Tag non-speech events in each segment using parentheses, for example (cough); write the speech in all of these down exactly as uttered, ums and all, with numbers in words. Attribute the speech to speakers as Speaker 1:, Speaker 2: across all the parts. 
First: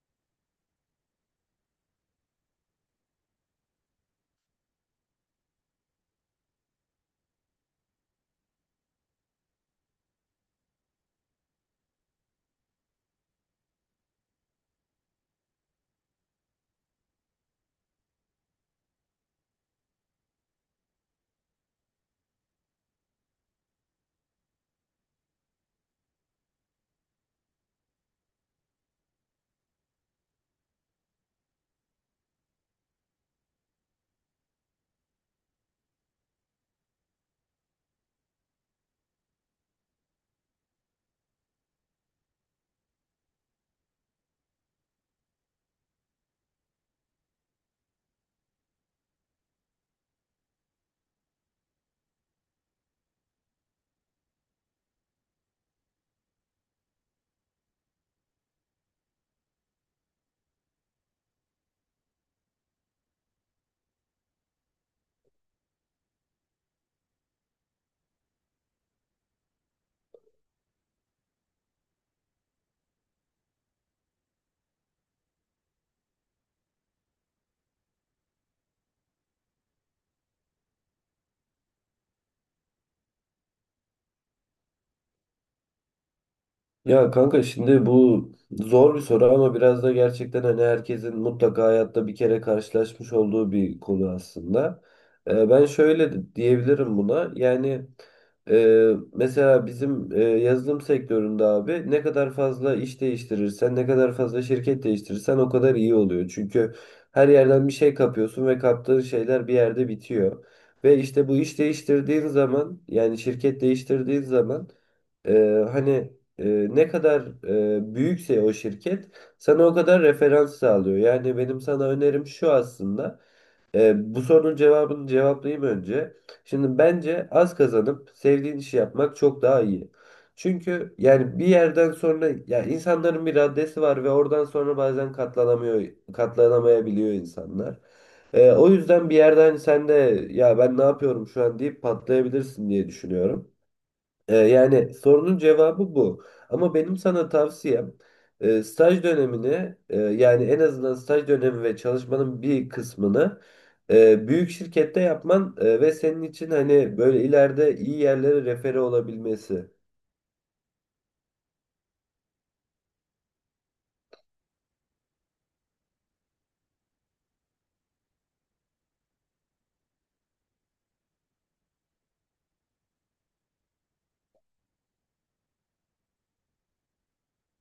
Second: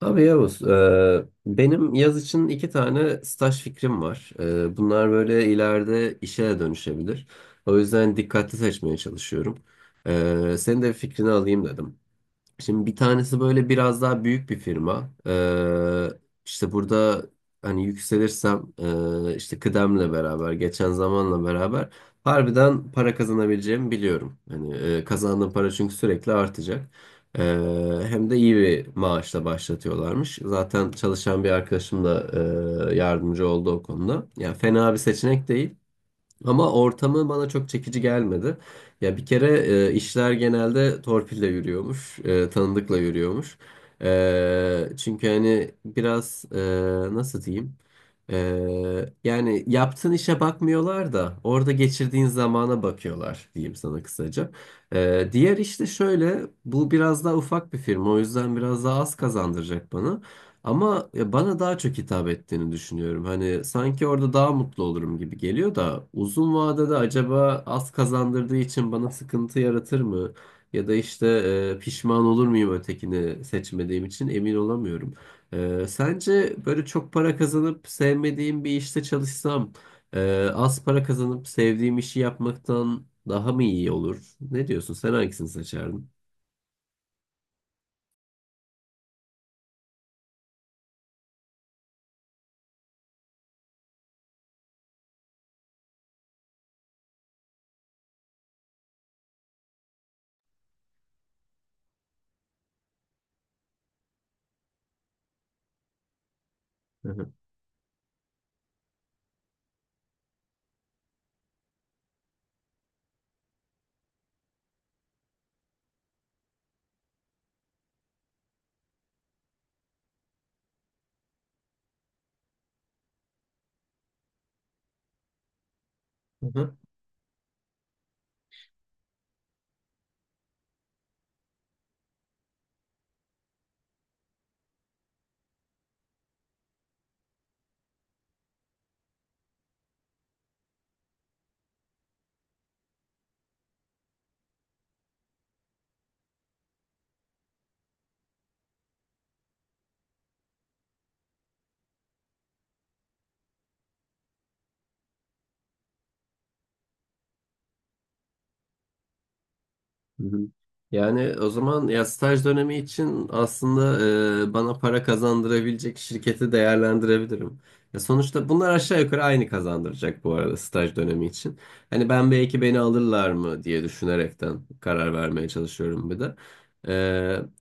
Speaker 1: Abi Yavuz, e, benim yaz için iki tane staj fikrim var. E, bunlar böyle ileride işe de dönüşebilir. O yüzden dikkatli seçmeye çalışıyorum. E, senin de fikrini alayım dedim. Şimdi bir tanesi böyle biraz daha büyük bir firma. Ee, işte burada hani yükselirsem, e, işte kıdemle beraber, geçen zamanla beraber harbiden para kazanabileceğimi biliyorum. Hani e, kazandığım para çünkü sürekli artacak. Ee, Hem de iyi bir maaşla başlatıyorlarmış. Zaten çalışan bir arkadaşım da e, yardımcı oldu o konuda. Yani fena bir seçenek değil. Ama ortamı bana çok çekici gelmedi. Ya bir kere e, işler genelde torpille yürüyormuş, e, tanıdıkla yürüyormuş. E, çünkü hani biraz e, nasıl diyeyim? E, yani yaptığın işe bakmıyorlar da orada geçirdiğin zamana bakıyorlar diyeyim sana kısaca. E, diğer işte şöyle, bu biraz daha ufak bir firma, o yüzden biraz daha az kazandıracak bana. Ama ya bana daha çok hitap ettiğini düşünüyorum. Hani sanki orada daha mutlu olurum gibi geliyor da uzun vadede acaba az kazandırdığı için bana sıkıntı yaratır mı? Ya da işte e, pişman olur muyum ötekini seçmediğim için emin olamıyorum. E, sence böyle çok para kazanıp sevmediğim bir işte çalışsam e, az para kazanıp sevdiğim işi yapmaktan daha mı iyi olur? Ne diyorsun? Sen hangisini seçerdin?
Speaker 2: Ya kanka şimdi bu zor bir soru ama biraz da gerçekten hani herkesin mutlaka hayatta bir kere karşılaşmış olduğu bir konu aslında. Ee, ben şöyle de- diyebilirim buna. Yani e, mesela bizim e, yazılım sektöründe abi ne kadar fazla iş değiştirirsen, ne kadar fazla şirket değiştirirsen o kadar iyi oluyor. Çünkü her
Speaker 1: Hı
Speaker 2: yerden bir şey kapıyorsun ve kaptığın şeyler bir yerde bitiyor. Ve işte bu iş değiştirdiğin zaman yani şirket değiştirdiğin zaman ee, hani e, ne kadar e, büyükse o şirket sana o kadar referans sağlıyor. Yani benim sana önerim şu aslında. E, bu sorunun cevabını cevaplayayım önce.
Speaker 1: hı.
Speaker 2: Şimdi bence az kazanıp sevdiğin işi yapmak çok daha iyi. Çünkü yani bir yerden sonra ya insanların bir raddesi var ve oradan sonra bazen katlanamıyor, katlanamayabiliyor insanlar. E, o yüzden bir yerden sen de ya ben ne yapıyorum şu an deyip patlayabilirsin diye düşünüyorum. Ee, yani sorunun cevabı bu. Ama benim sana tavsiyem e, staj dönemini e, yani en azından staj dönemi ve çalışmanın bir kısmını e, büyük şirkette yapman e, ve senin için hani böyle ileride iyi yerlere refere olabilmesi.
Speaker 1: Hı hı. Yani o zaman ya staj dönemi için aslında e, bana para kazandırabilecek şirketi değerlendirebilirim. Ya sonuçta bunlar aşağı yukarı aynı kazandıracak bu arada staj dönemi için. Hani ben belki beni alırlar mı diye düşünerekten karar vermeye çalışıyorum bir de. E,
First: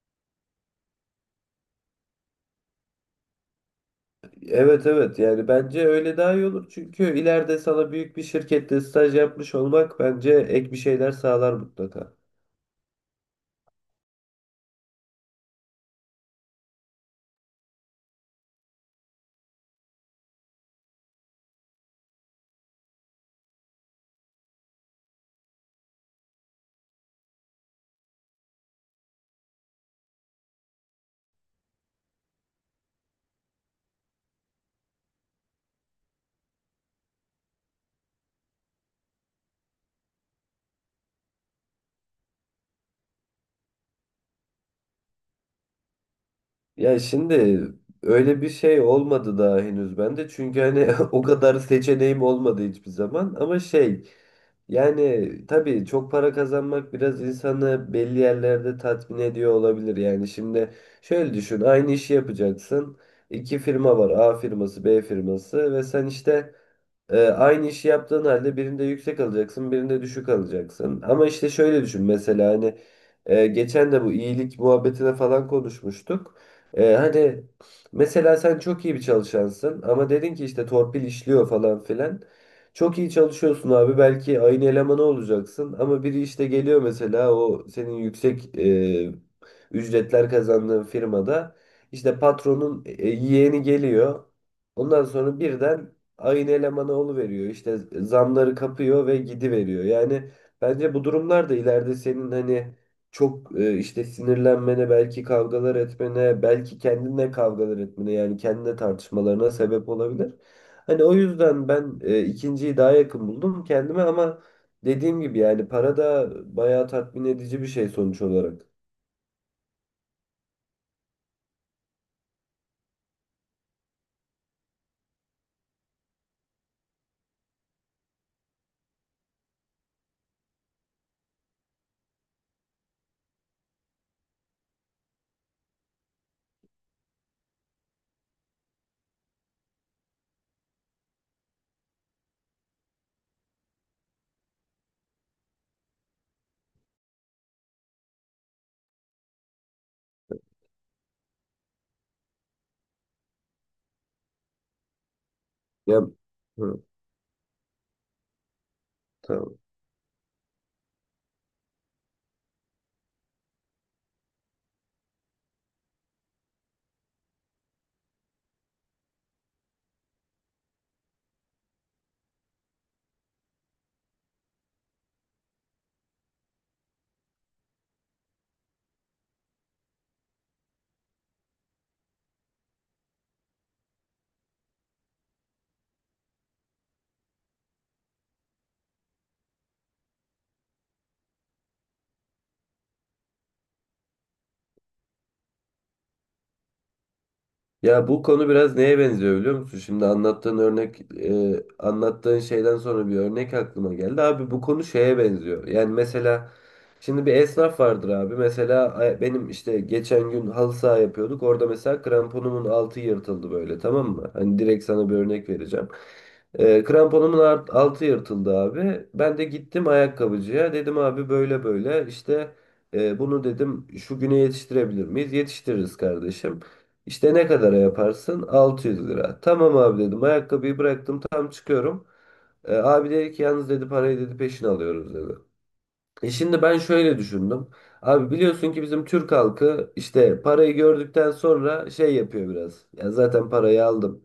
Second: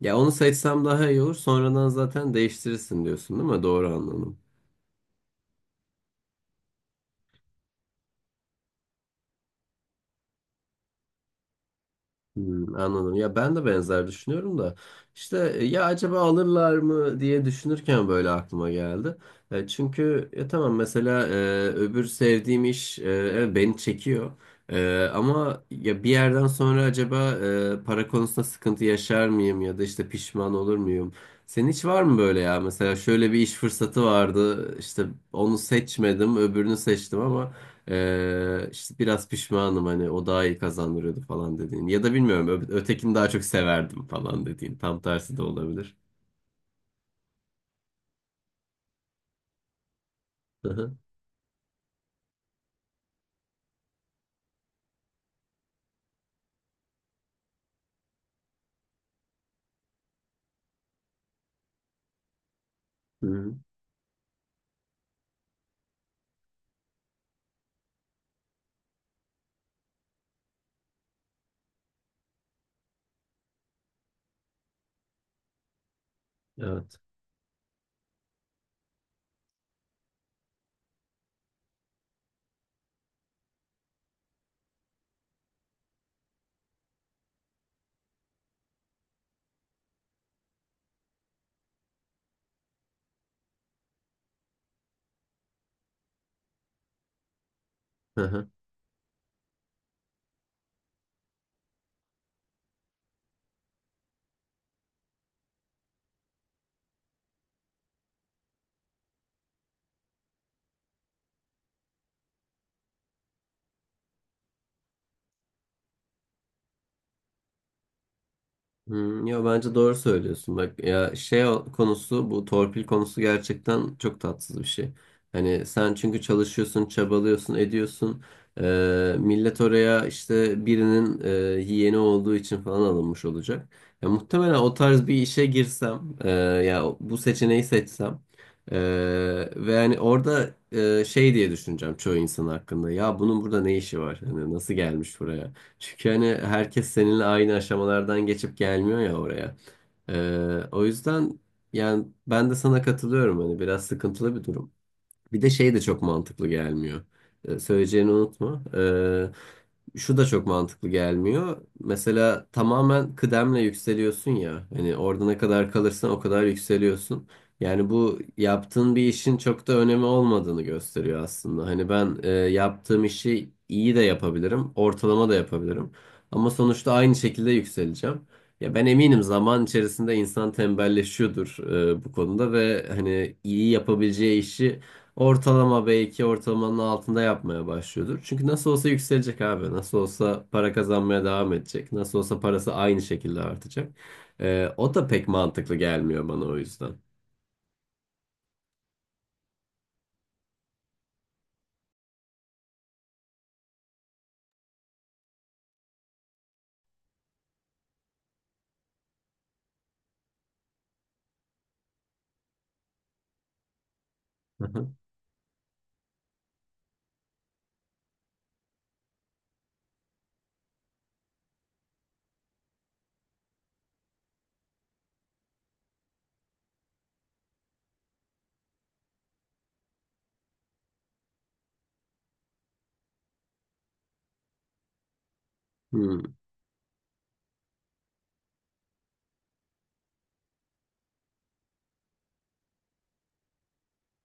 Speaker 1: Ya onu seçsem daha iyi olur. Sonradan zaten değiştirirsin diyorsun değil mi? Doğru anladım.
Speaker 2: Evet evet, yani bence öyle daha iyi olur. Çünkü ileride sana büyük bir şirkette staj yapmış olmak bence ek bir şeyler sağlar mutlaka.
Speaker 1: Hmm, anladım. Ya ben de benzer düşünüyorum da işte, e, ya acaba alırlar mı diye düşünürken böyle aklıma geldi. E, çünkü ya tamam mesela e, öbür sevdiğim iş, e, evet beni çekiyor. E, ama ya bir yerden sonra acaba e, para konusunda sıkıntı yaşar mıyım ya da işte pişman olur muyum? Senin hiç var mı böyle ya? Mesela şöyle bir iş fırsatı vardı. İşte onu seçmedim, öbürünü seçtim ama ee, işte biraz pişmanım hani o daha iyi kazandırıyordu falan dediğin. Ya da bilmiyorum ö- ötekini daha çok severdim falan dediğin. Tam tersi de olabilir.
Speaker 2: Ya şimdi öyle bir şey olmadı daha henüz bende. Çünkü
Speaker 1: Hı
Speaker 2: hani
Speaker 1: hı.
Speaker 2: (laughs) o kadar seçeneğim olmadı hiçbir zaman. Ama şey, yani tabii çok para kazanmak biraz insanı belli yerlerde tatmin ediyor olabilir. Yani şimdi şöyle düşün, aynı işi yapacaksın.
Speaker 1: Hı hı.
Speaker 2: İki firma var, A firması B firması, ve sen işte ee, aynı işi yaptığın halde birinde yüksek alacaksın, birinde düşük alacaksın. Ama işte şöyle düşün mesela hani e, geçen de bu iyilik muhabbetine falan konuşmuştuk. Ee,
Speaker 1: Evet.
Speaker 2: hani mesela sen çok iyi bir çalışansın ama dedin ki işte torpil işliyor falan filan. Çok iyi çalışıyorsun abi, belki aynı elemanı olacaksın ama biri işte geliyor mesela, o senin yüksek e, ücretler kazandığın firmada işte patronun e, yeğeni geliyor. Ondan sonra birden aynı elemanı veriyor, işte zamları
Speaker 1: (laughs)
Speaker 2: kapıyor ve gidiveriyor. Yani bence bu durumlar da ileride senin hani çok e, işte sinirlenmene, belki kavgalar etmene, belki kendinle kavgalar etmene yani kendine tartışmalarına sebep olabilir. Hani o yüzden ben e, ikinciyi daha yakın buldum kendime, ama dediğim gibi yani para da bayağı tatmin edici bir şey sonuç olarak.
Speaker 1: Hmm, ya bence doğru söylüyorsun bak ya şey o- konusu, bu torpil konusu gerçekten çok tatsız bir şey. Hani sen çünkü çalışıyorsun, çabalıyorsun, ediyorsun. Ee, millet oraya işte birinin e, yeğeni olduğu için falan alınmış olacak. Ya muhtemelen o tarz bir işe girsem, e, ya bu seçeneği seçsem e, ve yani orada e, şey diye düşüneceğim çoğu insan hakkında. Ya bunun burada ne işi var? Hani nasıl gelmiş buraya? Çünkü hani herkes seninle aynı aşamalardan geçip gelmiyor ya oraya. Ee, o yüzden yani ben de sana katılıyorum, hani biraz sıkıntılı bir durum. Bir de şey de
Speaker 2: Ya,
Speaker 1: çok mantıklı
Speaker 2: hı,
Speaker 1: gelmiyor. Ee, söyleyeceğini unutma. Ee,
Speaker 2: tamam.
Speaker 1: şu da çok mantıklı gelmiyor. Mesela tamamen kıdemle yükseliyorsun ya. Hani orada ne kadar kalırsan o kadar yükseliyorsun. Yani bu yaptığın bir işin çok da önemi olmadığını gösteriyor aslında. Hani ben e, yaptığım işi iyi de yapabilirim, ortalama da yapabilirim. Ama sonuçta aynı şekilde yükseleceğim. Ya ben eminim zaman içerisinde insan tembelleşiyordur e, bu konuda ve hani iyi yapabileceği işi ortalama, belki ortalamanın altında yapmaya başlıyordur. Çünkü nasıl olsa yükselecek abi. Nasıl olsa para kazanmaya devam edecek. Nasıl olsa parası aynı şekilde artacak. Ee, o da pek mantıklı gelmiyor bana o yüzden.
Speaker 2: Ya bu konu biraz neye benziyor biliyor musun? Şimdi anlattığın örnek, e, anlattığın şeyden sonra bir örnek aklıma geldi. Abi bu konu şeye benziyor. Yani mesela şimdi bir esnaf vardır abi. Mesela ay- benim işte geçen gün halı saha yapıyorduk. Orada mesela kramponumun altı yırtıldı böyle, tamam mı? Hani
Speaker 1: Hı
Speaker 2: direkt
Speaker 1: hı.
Speaker 2: sana bir örnek vereceğim. E, kramponumun art- altı yırtıldı abi. Ben de gittim ayakkabıcıya. Dedim abi, böyle böyle işte e, bunu dedim şu güne yetiştirebilir miyiz? Yetiştiririz kardeşim. İşte ne kadara yaparsın? altı yüz lira. Tamam abi dedim. Ayakkabıyı bıraktım. Tam çıkıyorum. E, abi dedi ki, yalnız dedi, parayı dedi peşin alıyoruz dedi.
Speaker 1: Hı
Speaker 2: E şimdi ben şöyle düşündüm. Abi biliyorsun ki bizim Türk halkı işte parayı gördükten sonra şey yapıyor biraz. Ya zaten parayı aldım,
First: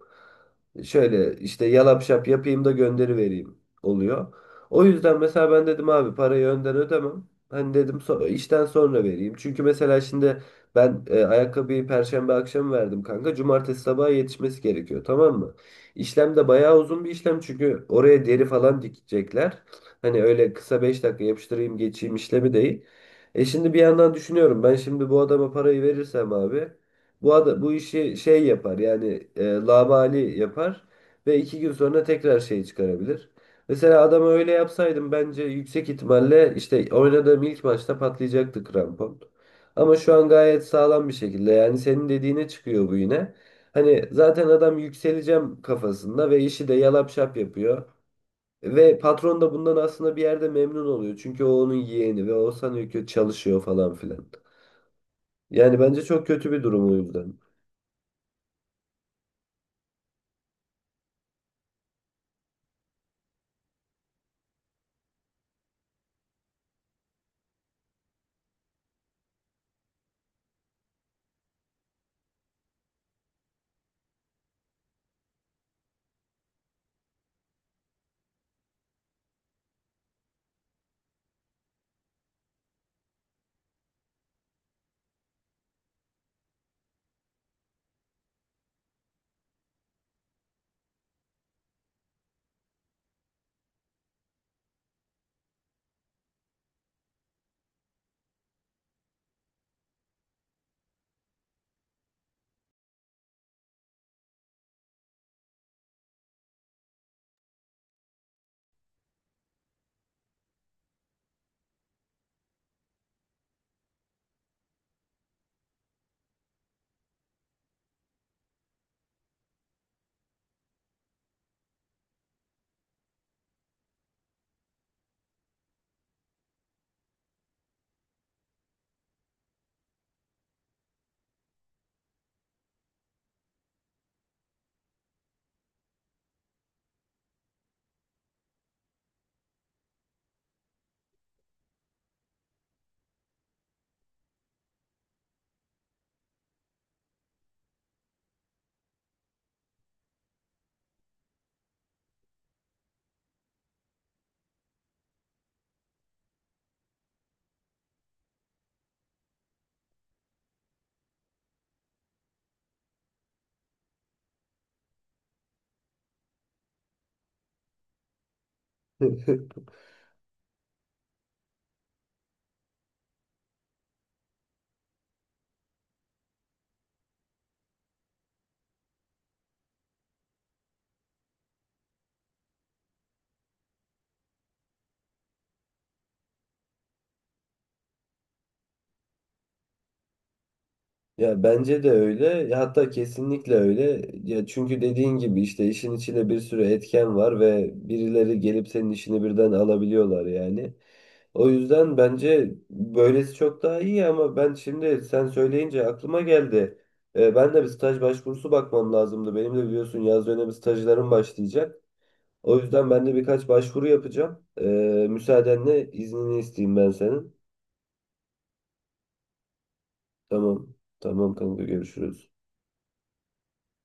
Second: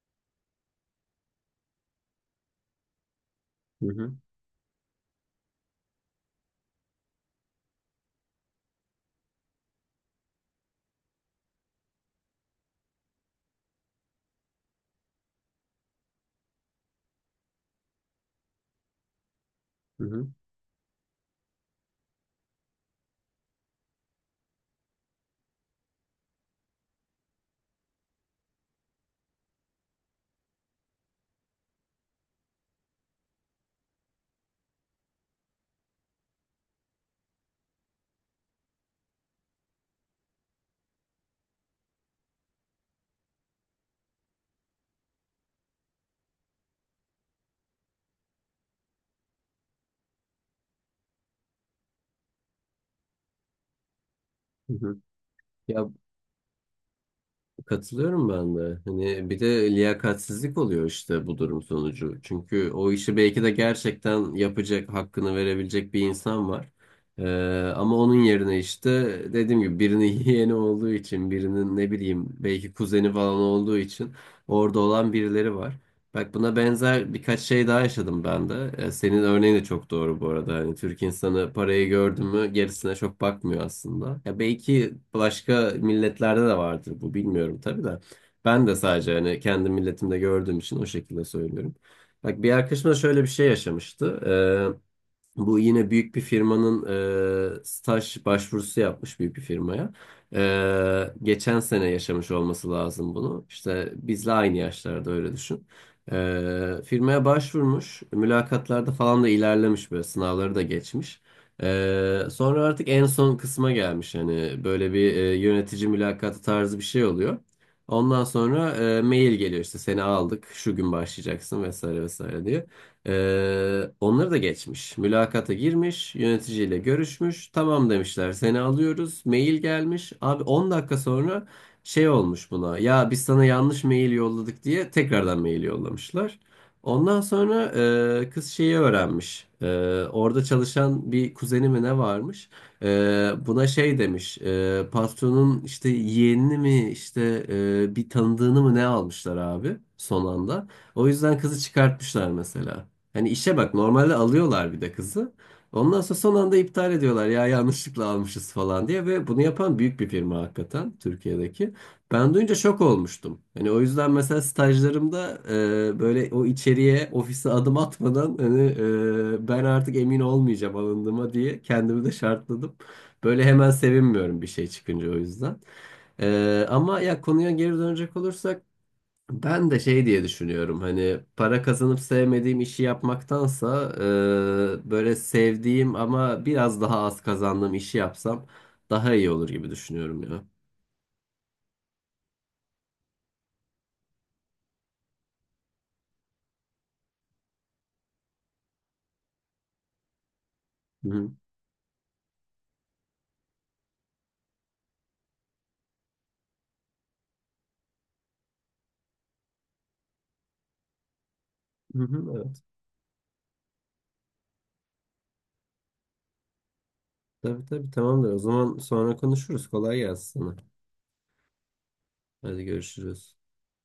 Speaker 2: şöyle işte yalap şap yapayım da gönderivereyim
Speaker 1: hı.
Speaker 2: oluyor. O yüzden mesela ben dedim abi parayı önden ödemem. Hani dedim so- işten sonra vereyim. Çünkü mesela şimdi ben e, ayakkabıyı perşembe akşamı verdim kanka. Cumartesi sabaha yetişmesi gerekiyor, tamam mı? İşlem de bayağı uzun bir işlem çünkü oraya deri falan dikecekler.
Speaker 1: Hı
Speaker 2: Hani
Speaker 1: hı.
Speaker 2: öyle kısa beş dakika yapıştırayım geçeyim işlemi değil. E şimdi bir yandan düşünüyorum, ben şimdi bu adama parayı verirsem abi bu ada, bu işi şey yapar yani, e, labali yapar ve iki gün sonra tekrar şey çıkarabilir. Mesela adama öyle yapsaydım bence yüksek ihtimalle işte oynadığım ilk maçta patlayacaktı krampon. Ama şu an gayet sağlam bir şekilde, yani senin dediğine çıkıyor bu yine. Hani zaten adam yükseleceğim kafasında ve işi de yalap şap yapıyor. Ve patron da bundan aslında bir yerde memnun oluyor. Çünkü o onun yeğeni ve o sanıyor ki çalışıyor falan filan.
Speaker 1: Hı hı.
Speaker 2: Yani
Speaker 1: Ya,
Speaker 2: bence çok kötü bir durum o yüzden.
Speaker 1: katılıyorum ben de. Hani bir de liyakatsizlik oluyor işte bu durum sonucu. Çünkü o işi belki de gerçekten yapacak, hakkını verebilecek bir insan var. Ee, Ama onun yerine işte, dediğim gibi, birinin (laughs) yeğeni olduğu için, birinin ne bileyim belki kuzeni falan olduğu için orada olan birileri var. Bak, buna benzer birkaç şey daha yaşadım ben de. E, senin örneğin de çok doğru bu arada. Hani Türk insanı parayı gördü mü gerisine çok bakmıyor aslında. Ya belki başka milletlerde de vardır bu, bilmiyorum tabii de. Ben de sadece hani kendi milletimde gördüğüm için o şekilde söylüyorum. Bak, bir arkadaşım da şöyle bir şey yaşamıştı. E, Bu yine büyük bir firmanın, e, staj başvurusu yapmış büyük bir firmaya. E, geçen sene yaşamış olması lazım bunu. İşte bizle aynı yaşlarda öyle düşün. E, firmaya başvurmuş. Mülakatlarda falan da ilerlemiş böyle, sınavları da geçmiş. E, sonra artık en son kısma gelmiş. Hani böyle bir e, yönetici mülakatı tarzı bir şey oluyor. Ondan sonra e, mail geliyor işte, seni aldık şu gün başlayacaksın vesaire vesaire diye. Ee, onları da geçmiş. Mülakata girmiş, yöneticiyle görüşmüş. Tamam demişler, seni alıyoruz. Mail gelmiş. Abi on dakika sonra şey olmuş buna. Ya biz sana yanlış mail yolladık diye tekrardan mail yollamışlar. Ondan sonra e, kız şeyi öğrenmiş. E, orada çalışan bir kuzeni mi ne varmış? E, Buna şey demiş. E, patronun işte yeğenini mi, işte e, bir tanıdığını mı ne almışlar abi son anda. O yüzden kızı çıkartmışlar mesela. Hani işe bak, normalde alıyorlar bir de kızı. Ondan sonra son anda iptal ediyorlar, ya yanlışlıkla almışız falan diye, ve bunu yapan büyük bir firma hakikaten Türkiye'deki. Ben duyunca şok olmuştum. Hani o yüzden mesela stajlarımda e, böyle o içeriye ofise adım atmadan hani, e, ben
Speaker 2: (laughs)
Speaker 1: artık emin olmayacağım alındığıma diye kendimi de şartladım. Böyle hemen sevinmiyorum bir şey çıkınca o yüzden. E, ama ya konuya geri dönecek olursak, ben de şey diye düşünüyorum: hani para kazanıp sevmediğim işi yapmaktansa e, böyle sevdiğim ama biraz daha az kazandığım işi yapsam daha iyi olur gibi düşünüyorum ya.
Speaker 2: Ya bence de öyle. Ya hatta kesinlikle öyle. Ya çünkü dediğin gibi işte işin içinde bir sürü etken var ve birileri gelip senin işini birden alabiliyorlar yani.
Speaker 1: Hı hı.
Speaker 2: O yüzden bence böylesi çok daha iyi, ama ben şimdi sen söyleyince aklıma geldi. Ee, ben de bir staj başvurusu bakmam lazımdı. Benim de biliyorsun yaz dönemi stajlarım başlayacak.
Speaker 1: Hı hı,
Speaker 2: O
Speaker 1: evet.
Speaker 2: yüzden ben de birkaç başvuru yapacağım. Ee, müsaadenle iznini isteyeyim ben senin.
Speaker 1: Tabii tabii, tamamdır. O zaman sonra konuşuruz. Kolay gelsin sana.
Speaker 2: Tamam. Tamam kanka, görüşürüz.
Speaker 1: Hadi görüşürüz.